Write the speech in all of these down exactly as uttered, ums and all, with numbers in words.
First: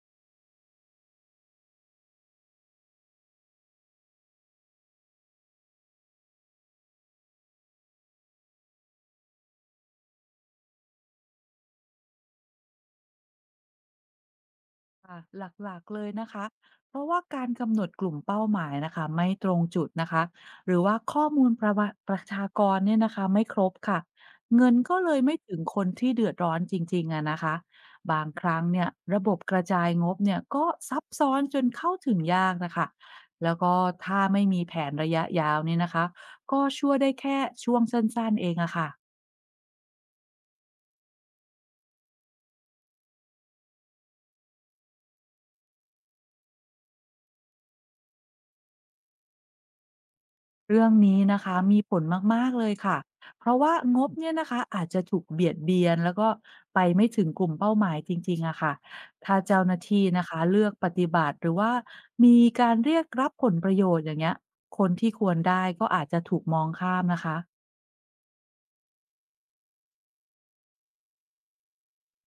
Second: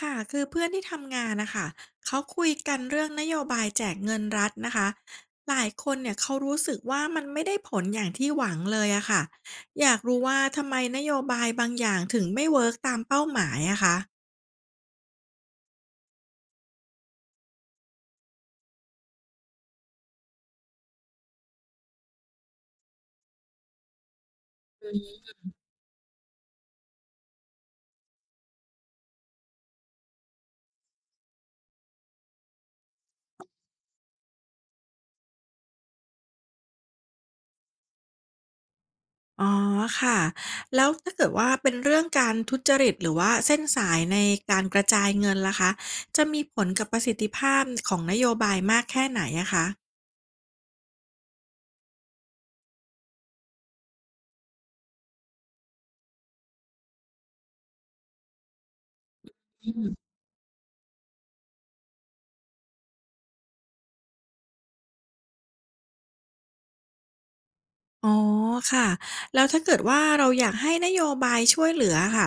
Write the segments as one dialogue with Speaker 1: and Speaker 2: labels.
Speaker 1: ค่ะ คือเพื่อนที่ทำงานนะคะเขาคุยกันเรื่องนโยบายแจกเงินรัฐนะคะ หลายคนเนี่ยเขารู้สึกว่ามันไม่ได้ผลอย่างที่หวังเลยอะค่ะ อยากรู้ว่าทำไมนโยบายบางอย่างถึงไม่เวิร์กตามเป้าหมายอะคะ
Speaker 2: ค่ะหลักๆเลยนะคะ เพราะว่าการกำหนดกลุ่มเป้าหมายนะคะไม่ตรงจุดนะคะ หรือว่าข้อมูลประวะประชากรเนี่ยนะคะไม่ครบค่ะ เงินก็เลยไม่ถึงคนที่เดือดร้อนจริงๆอะนะคะ บางครั้งเนี่ยระบบกระจายงบเนี่ยก็ซับซ้อนจนเข้าถึงยากนะคะแล้วก็ถ้าไม่มีแผนระยะยาวเนี่ยนะคะก็ช่วยได้แค่ช่วงสั้นๆเองอะค่ะ
Speaker 1: อ๋อค่ะแล้วถ้าเกิดว่าเป็นเรื่องการทุจริตหรือว่าเส้นสายในการกระจายเงินล่ะคะจะมีผลกับประสิทธิภาพของนโยบายมากแค่ไหนอะคะ
Speaker 2: เรื่องนี้นะคะมีผลมากๆเลยค่ะเพราะว่างบเนี่ยนะคะอาจจะถูกเบียดเบียนแล้วก็ไปไม่ถึงกลุ่มเป้าหมายจริงๆอะค่ะถ้าเจ้าหน้าที่นะคะเลือกปฏิบัติหรือว่ามีการเรียกรับผลประโยชน์อย่างเงี้ยคนที่ควรได้ก็อาจจะถูกมองข้ามนะคะ
Speaker 1: อ๋อค่ะแล้วถ้าเกิดว่าเราอยากให้นโยบายช่วยเหลือค่ะ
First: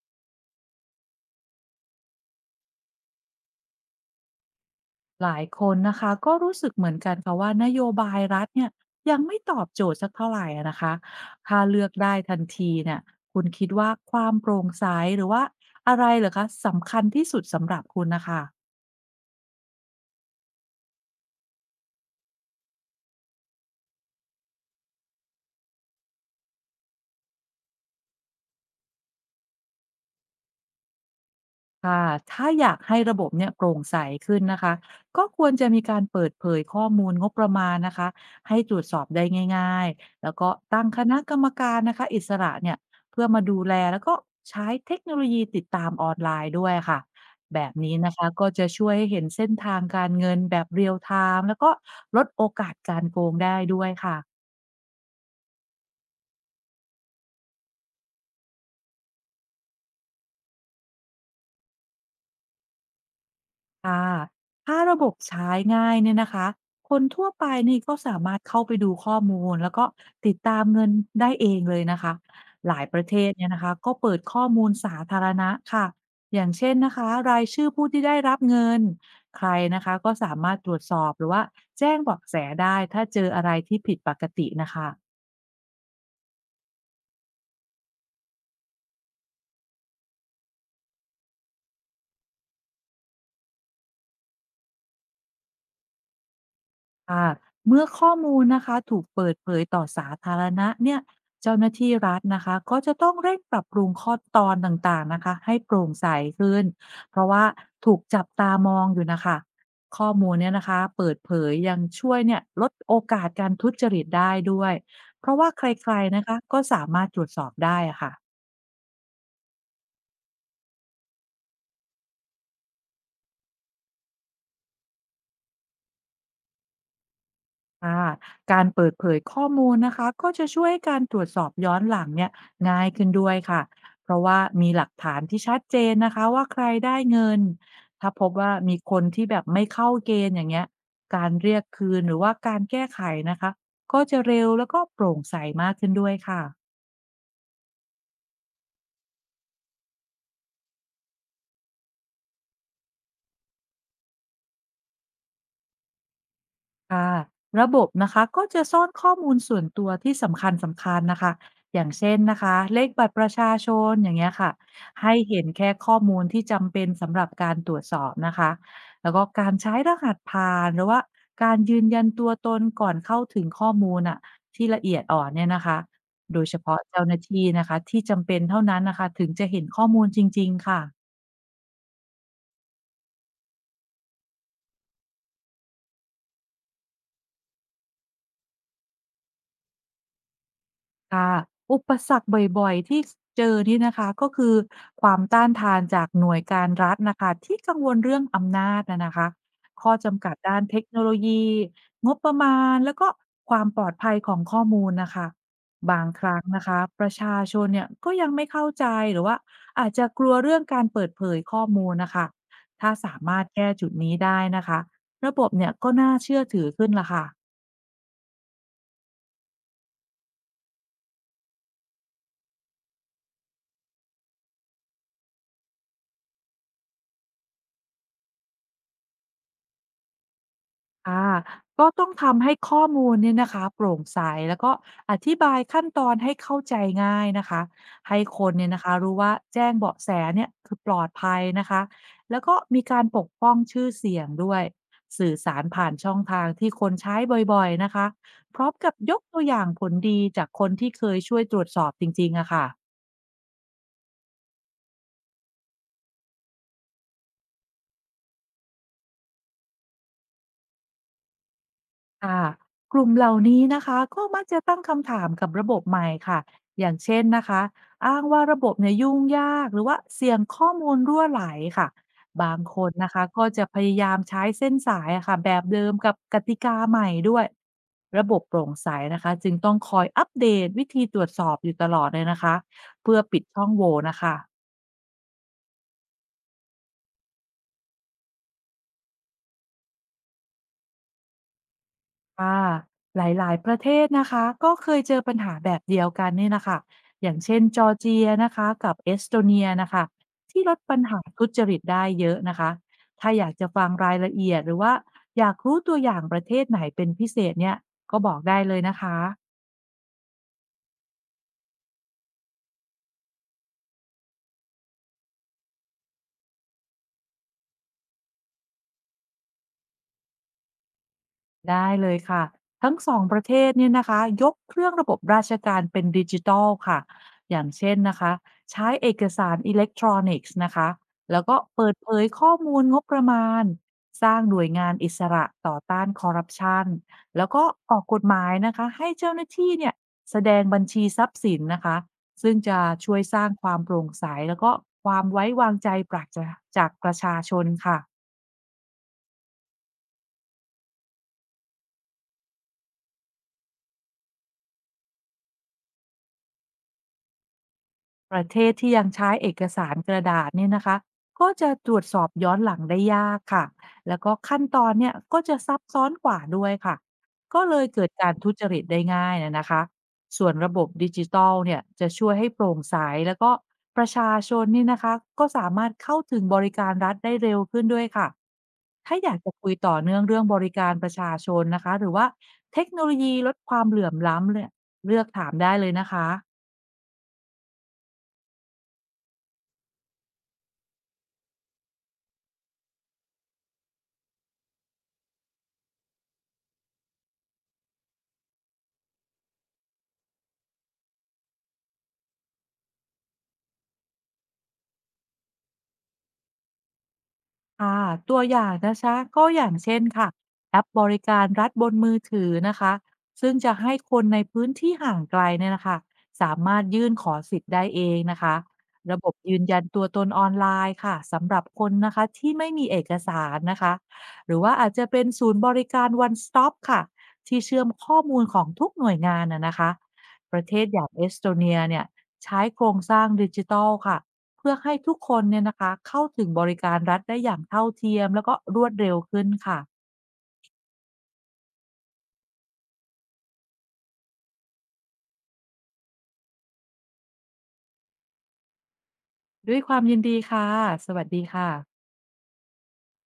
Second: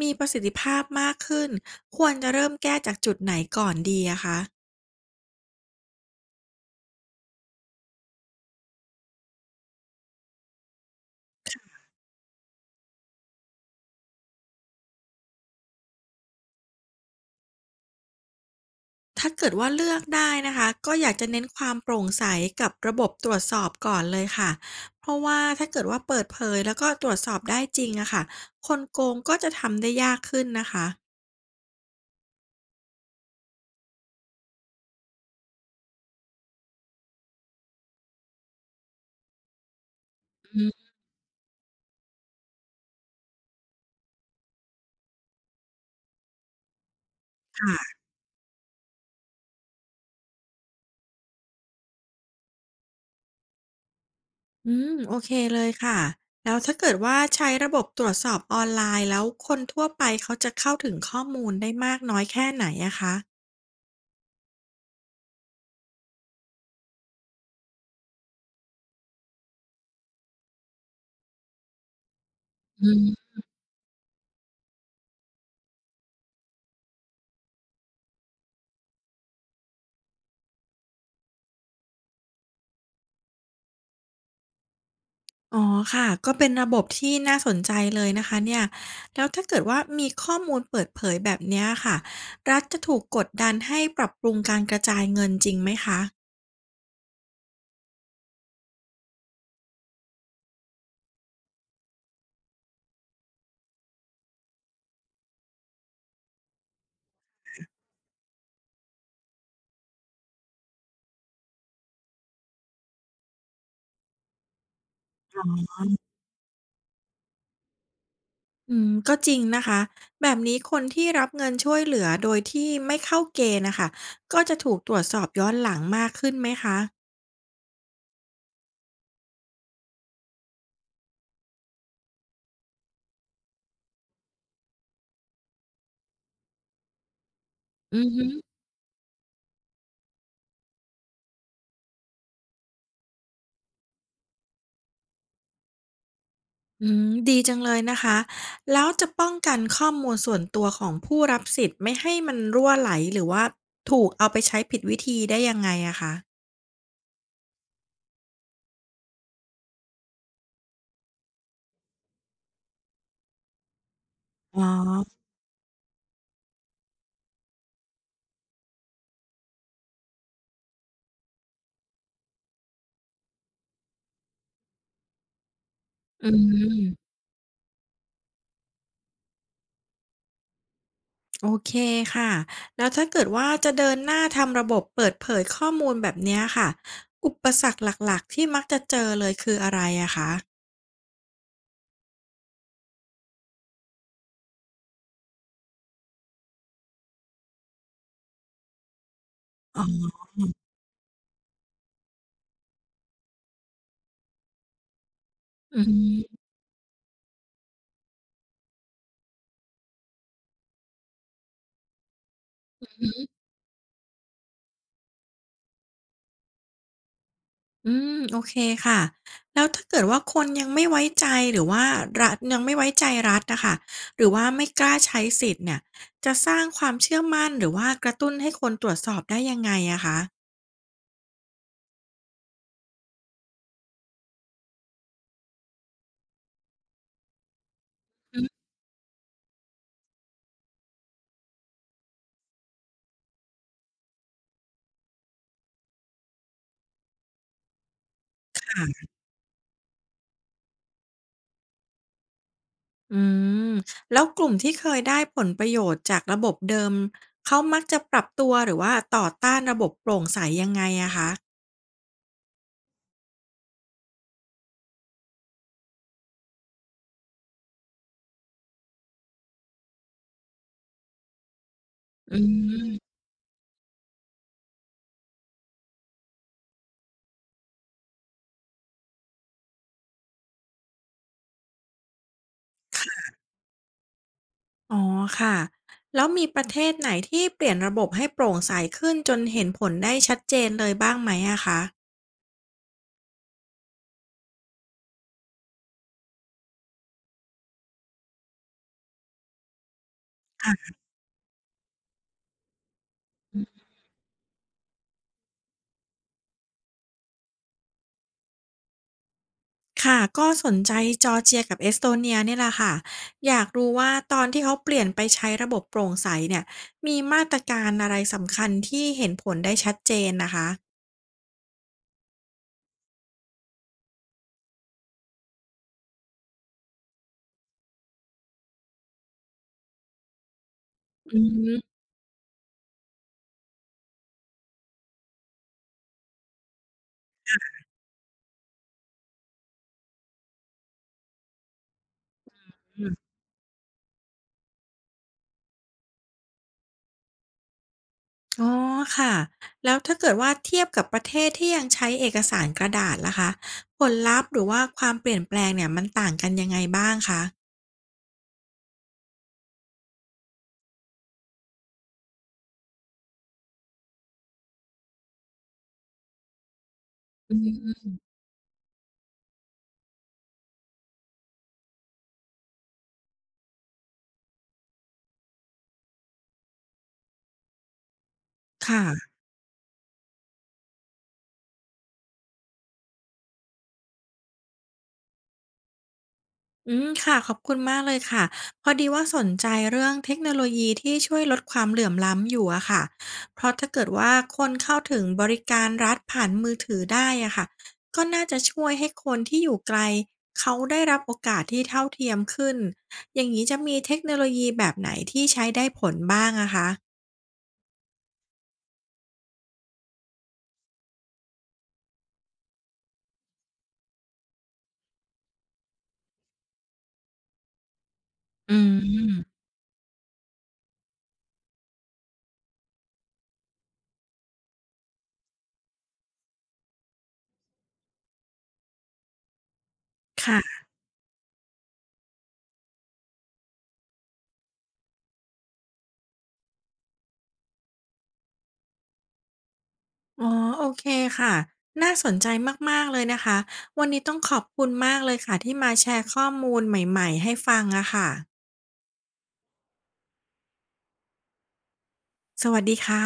Speaker 1: มีประสิทธิภาพมากขึ้นควรจะเริ่มแก้จากจุดไหนก่อนดีอะคะ
Speaker 2: หลายคนนะคะก็รู้สึกเหมือนกันค่ะว่านโยบายรัฐเนี่ยยังไม่ตอบโจทย์สักเท่าไหร่อะนะคะถ้าเลือกได้ทันทีเนี่ยคุณคิดว่าความโปร่งใสหรือว่าอะไรเหรอคะสำคัญที่สุดสำหรับคุณนะคะ
Speaker 1: ถ้าเกิดว่าเลือกได้นะคะก็อยากจะเน้นความโปร่งใสกับระบบตรวจสอบก่อนเลยค่ะเพราะว่าถ้าเกิดว่าเปิดเผยแล้วก็ตรวจสอบได้จริงอะค่ะคนโกงก็จะทำได้ยากขึ้นนะคะ
Speaker 2: ค่ะถ้าอยากให้ระบบเนี่ยโปร่งใสขึ้นนะคะ ก็ควรจะมีการเปิดเผยข้อมูลงบประมาณนะคะ ให้ตรวจสอบได้ง่ายๆ แล้วก็
Speaker 1: อื
Speaker 2: ตั้ง
Speaker 1: ม
Speaker 2: คณะกรรมการนะคะอิสระเนี่ย เพื่อมาดูแลแล้วก็ใช้เทคโนโลยีติดตามออนไลน์ด้วยค่ะ แบบนี้
Speaker 1: ค่ะ
Speaker 2: นะคะก็จะช่วยให้เห็นเส้นทางการเงินแบบเรียลไทม์แล้วก็ลดโอกาสการโกงได้ด้วยค่ะ
Speaker 1: อืมโอเคเลยค่ะแล้วถ้าเกิดว่าใช้ระบบตรวจสอบออนไลน์แล้วคนทั่วไปเขาจะเข้าถึงข้อมูลได้มากน้อยแค่ไหนอะคะ
Speaker 2: ค่ะถ้าระบบใช้ง่ายเนี่ยนะคะคนทั่วไปนี่ก็สามารถเข้าไปดูข้อมูลแล้วก็ติดตามเงินได้เองเลยนะคะหลาย
Speaker 1: อื
Speaker 2: ประ
Speaker 1: ม
Speaker 2: เทศเนี่ยนะคะก็เปิดข้อมูลสาธารณะค่ะอย่างเช่นนะคะรายชื่อผู้ที่ได้รับเงินใครนะคะก็สามารถตรวจสอบหรือว่าแจ้งเบาะแสได้ถ้าเจออะไรที่ผิดปกตินะคะ
Speaker 1: อ๋อค่ะก็เป็นระบบที่น่าสนใจเลยนะคะเนี่ยแล้วถ้าเกิดว่ามีข้อมูลเปิดเผยแบบเนี้ยค่ะรัฐจะถูกกดดันให้ปรับปรุงการกระจายเงินจริงไหมคะ
Speaker 2: ค่ะเมื่อข้อมูลนะคะถูกเปิดเผยต่อสาธารณะเนี่ยเจ้าหน้าที่รัฐนะคะก็จะต้องเร่งปรับปรุงข้อตอนต่างๆนะคะให้โปร่งใสขึ้นเพราะว่าถูกจับตามองอยู่นะคะข้อมูลเนี่ยนะคะเปิดเผยยังช่วยเนี่ยลดโอกาสการทุจริตได้ด้วยเพราะว่าใครๆนะคะก็สามารถตรวจสอบได้อะค่ะ
Speaker 1: อืมก็จริงนะคะแบบนี้คนที่รับเงินช่วยเหลือโดยที่ไม่เข้าเกณฑ์นะคะก็จะถูกตรวจสอบย้อนหลังมากขึ้นไหมคะ
Speaker 2: ค่ะการเปิดเผยข้อมูลนะคะก็จะช่วยให้การตรวจสอบย้อนหลังเนี่ยง่ายขึ้นด้วยค่ะเพราะว่ามีหลักฐานที่ชัดเจนนะคะว่าใครได้เงิน
Speaker 1: อื
Speaker 2: ถ้าพบว่า
Speaker 1: ม
Speaker 2: มีคนที่แบบไม่เข้าเกณฑ์อย่างเงี้ยการเรียกคืนหรือว่าการแก้ไขนะคะก็จะเร็วแล้วก็โปร่งใสมากขึ้นด้วยค่ะ
Speaker 1: อืมดีจังเลยนะคะแล้วจะป้องกันข้อมูลส่วนตัวของผู้รับสิทธิ์ไม่ให้มันรั่วไหลหรือว่าถูกเอาไปใช้ผิดวิธีได้ยังไงอะคะ
Speaker 2: ค่ะระบบนะคะก็จะซ่อนข้อมูลส่วนตัวที่สำคัญสำคัญนะคะอย่างเช่นนะคะเลขบัตรประชาชนอย่างเงี้ยค่ะ
Speaker 1: อ๋อ
Speaker 2: ให้เห็นแค่ข้อมูลที่จำเป็นสำหรับการตรวจสอบนะคะแล้วก็การใช้รหัสผ่านหรือว่าการยืนยันตัวตนก่อนเข้าถึงข้อมูลอะที่ละเอียดอ่อนเนี่ยนะคะ
Speaker 1: อื
Speaker 2: โดยเฉพาะเจ้า
Speaker 1: ม
Speaker 2: หน้าที่นะคะที่จำเป็นเท่านั้นนะคะถึงจะเห็นข้อมูลจริงๆค่ะ
Speaker 1: โอเคค่ะแล้วถ้าเกิดว่าจะเดินหน้าทำระบบเปิดเผยข้อมูลแบบเนี้ยค่ะอุปสรรคหลักๆที่มักจะเจอเลยคืออะไรอะคะ
Speaker 2: ค่ะอุปสรรคบ่อยๆที่สเจอนี่นะคะก็คือความต้านทานจากหน่วยการรัฐน่ะค่ะที่กังวลเรื่องอำนาจอะนะคะข้อจำกัดด้านเทคโนโลยีงบประมาณแล้วก็ความปลอดภัยของข้อมูลน่ะค่ะ
Speaker 1: อื
Speaker 2: บางครั้
Speaker 1: ม
Speaker 2: งนะคะประชาชนเนี่ยก็ยังไม่เข้าใจหรือว่าอาจจะกลัวเรื่องการเปิดเผยข้อมูลน่ะค่ะถ้าสามารถแก้จุดนี้ได้นะคะระบบเนี่ยก็น่าเชื่อถือขึ้นล่ะค่ะ
Speaker 1: อืมโอเคค่ะแล้วถ้าเกิดว่าคนยังไม่ไว้ใจหรือว่ารัฐยังไม่ไว้ใจรัฐนะค่ะหรือว่าไม่กล้าใช้สิทธิ์เนี่ยจะสร้างความเชื่อมั่นหรือว่ากระตุ้นให้คนตรวจสอบได้ยังไงอะคะ
Speaker 2: ค่ะก็ต้องทำให้ข้อมูลเนี่ยนะคะโปร่งใสแล้วก็อธิบายขั้นตอนให้เข้าใจง่ายนะคะให้ค
Speaker 1: อื
Speaker 2: นเนี่
Speaker 1: ม
Speaker 2: ยนะคะรู้ว่าแจ้งเบาะแสเนี่ยคือปลอดภัยนะคะแล้วก็มีการปกป้องชื่อเสียงด้วยสื่อสารผ่านช่องทางที่คนใช้บ่อยๆนะคะพ
Speaker 1: ค
Speaker 2: ร้อมกับ
Speaker 1: ่ะ
Speaker 2: ยกตัวอย่างผลดีจากคนที่เคยช่วยตรวจสอบจริงๆอะค่ะ
Speaker 1: อืมแล้วกลุ่มที่เคยได้ผลประโยชน์จากระบบเดิมเขามักจะปรับตัวหรือว่าต่อต้านระบบโปร่งใสยังไงอะคะ
Speaker 2: ค่ะกลุ่มเหล่านี้นะคะก็มักจะตั้งคำถามกับระบบใหม่ค่ะอย่างเช่นนะคะอ้างว่าระบบเนี่ยยุ่งยากหรือว่าเสี่ยงข้อมูลรั่วไหลค่ะ
Speaker 1: อื
Speaker 2: บางคนนะ
Speaker 1: ม
Speaker 2: คะก็จะพยายามใช้เส้นสายอะค่ะแบบเดิมกับกติกาใหม่ด้วยระบบโปร่งใสนะคะจึงต้องคอยอัปเดตวิธีตรวจสอบอยู่ตลอดเลยนะคะเพื่อปิดช่องโหว่นะคะ
Speaker 1: อ๋อค่ะแล้วมีประเทศไหนที่เปลี่ยนระบบให้โปร่งใสขึ้นจนเห็นผลได้ชัดเจนเลยบ้างไหมอะคะ
Speaker 2: ค่ะหลายๆ ประเทศนะคะก็เคยเจอปัญหาแบบเดียวกันนี่นะคะอย่างเช่นจอร์เจียนะคะกับเอสโตเนียนะคะที่ลด
Speaker 1: ค่ะ
Speaker 2: ปัญหาทุจริตได้เยอะนะคะถ้าอยาก
Speaker 1: อื
Speaker 2: จะ
Speaker 1: ม
Speaker 2: ฟังรายละเอียดหรือว่าอยากรู้ตัวอย่างประเทศไหนเป็นพิเศษเนี่ยก็บอกได้เลยนะคะ
Speaker 1: ค่ะก็สนใจจอร์เจียกับเอสโตเนียเนี่ยแหละค่ะอยากรู้ว่าตอนที่เขาเปลี่ยนไปใช้ระบบโปร่งใสเนี่ยมีมาตรการอะไรสำคัญที่เห็นผลได้ชัดเจนนะคะ
Speaker 2: ได้เลยค่ะทั้งสองประเทศเนี่ยนะคะยกเครื่องระบบราชการเป็นดิจิทัลค่ะอย่างเช่นนะคะใช้เอกสารอิเล็กทรอนิกส์นะคะ
Speaker 1: อื
Speaker 2: แล้วก็เปิด
Speaker 1: ม
Speaker 2: เผยข้อมูลงบประมาณสร้างหน่วยงานอิสระต่อต้านคอร์รัปชันแล้วก็ออกกฎหมายนะคะให้เจ้าหน้าที่เนี่ยแสดงบัญชีทรัพย์สินนะคะซึ่งจะ
Speaker 1: อื
Speaker 2: ช่วย
Speaker 1: ม
Speaker 2: สร้างความโปร่งใสแล้วก็ความไว้วางใจปราศจากประชาชนค่ะ
Speaker 1: อ๋อค่ะแล้วถ้าเกิดว่าเทียบกับประเทศที่ยังใช้เอกสารกระดาษล่ะคะผลลัพธ์หรือว่าความเปลี่ยนแปลงเนี่ยมันต่างกันยังไงบ้างค
Speaker 2: ประเทศที่ยังใช้เอกสารกระดาษเนี่ยนะคะก็จะตรวจสอบย้อนหลังได้ยากค่ะแล้วก็ขั้นตอนเนี่ยก็จะซับซ้อนกว่าด้วยค่ะก็เลย
Speaker 1: ะ
Speaker 2: เกิดการทุจริตได้ง่ายนะนะคะส่วนระบบดิจิตอลเนี่ยจะช่วยให้โปร่งใสแล้วก็ประชาชนนี่นะคะก็สามารถเข้าถึงบริการรัฐได้เร็วขึ้นด้วยค่ะถ้าอ
Speaker 1: ค่ะ
Speaker 2: ยากจะคุยต่อเนื่องเรื่องบริการประชาชนนะคะหรือว่าเทคโนโลยีลดความเหลื่อมล้ำเนี่ยเลือกถามได้เลยนะคะ
Speaker 1: อืมค่ะ ขอบคุณมากเลยค่ะพอดีว่าสนใจเรื่องเทคโนโลยีที่ช่วยลดความเหลื่อมล้ำอยู่อะค่ะเพราะถ้าเกิดว่าคนเข้าถึงบริการรัฐผ่านมือถือได้อะค่ะ ก็น่าจะช่วยให้คนที่อยู่ไกลเขาได้รับโอกาสที่เท่าเทียมขึ้น อย่างนี้จะมีเทคโนโลยีแบบไหนที่ใช้ได้ผลบ้างอะคะ
Speaker 2: ค่ะตัวอย่างนะคะก็อย่างเช่นค่ะแอปบริการรัฐบนมือถือนะคะซึ่งจะให้คนในพื้นที่ห่างไกลเนี่ยนะคะสามารถยื่นขอสิทธิ์ได้เองนะคะ
Speaker 1: อื
Speaker 2: ระบบยื
Speaker 1: ม
Speaker 2: นยันตัวตนออนไลน์ค่ะสำหรับคนนะคะที่ไม่มีเอกสารนะคะหรือว่าอาจจะเป็นศูนย์บริการ วัน สตอป ค่ะที่เชื่อมข้อมูลของทุกหน่วยงานนะนะคะประเท
Speaker 1: ค่ะ
Speaker 2: ศอย่างเอสโตเนียเนี่ยใช้โครงสร้างดิจิทัลค่ะ เพื่อให้ทุกคนเนี่ยนะคะเข้าถึงบริการรัฐได้อย่างเท่าเทียมแล้วก็รวดเร็วขึ้นค่ะ
Speaker 1: อ๋อโอเคค่ะน่าสนใจมากๆเลยนะคะวันนี้ต้องขอบคุณมากเลยค่ะที่มาแชร์ข้อมูลใหม่ๆให้ฟังอะค่ะ
Speaker 2: ด้วยความยินดีค่ะสวัสดีค่ะ
Speaker 1: สวัสดีค่ะ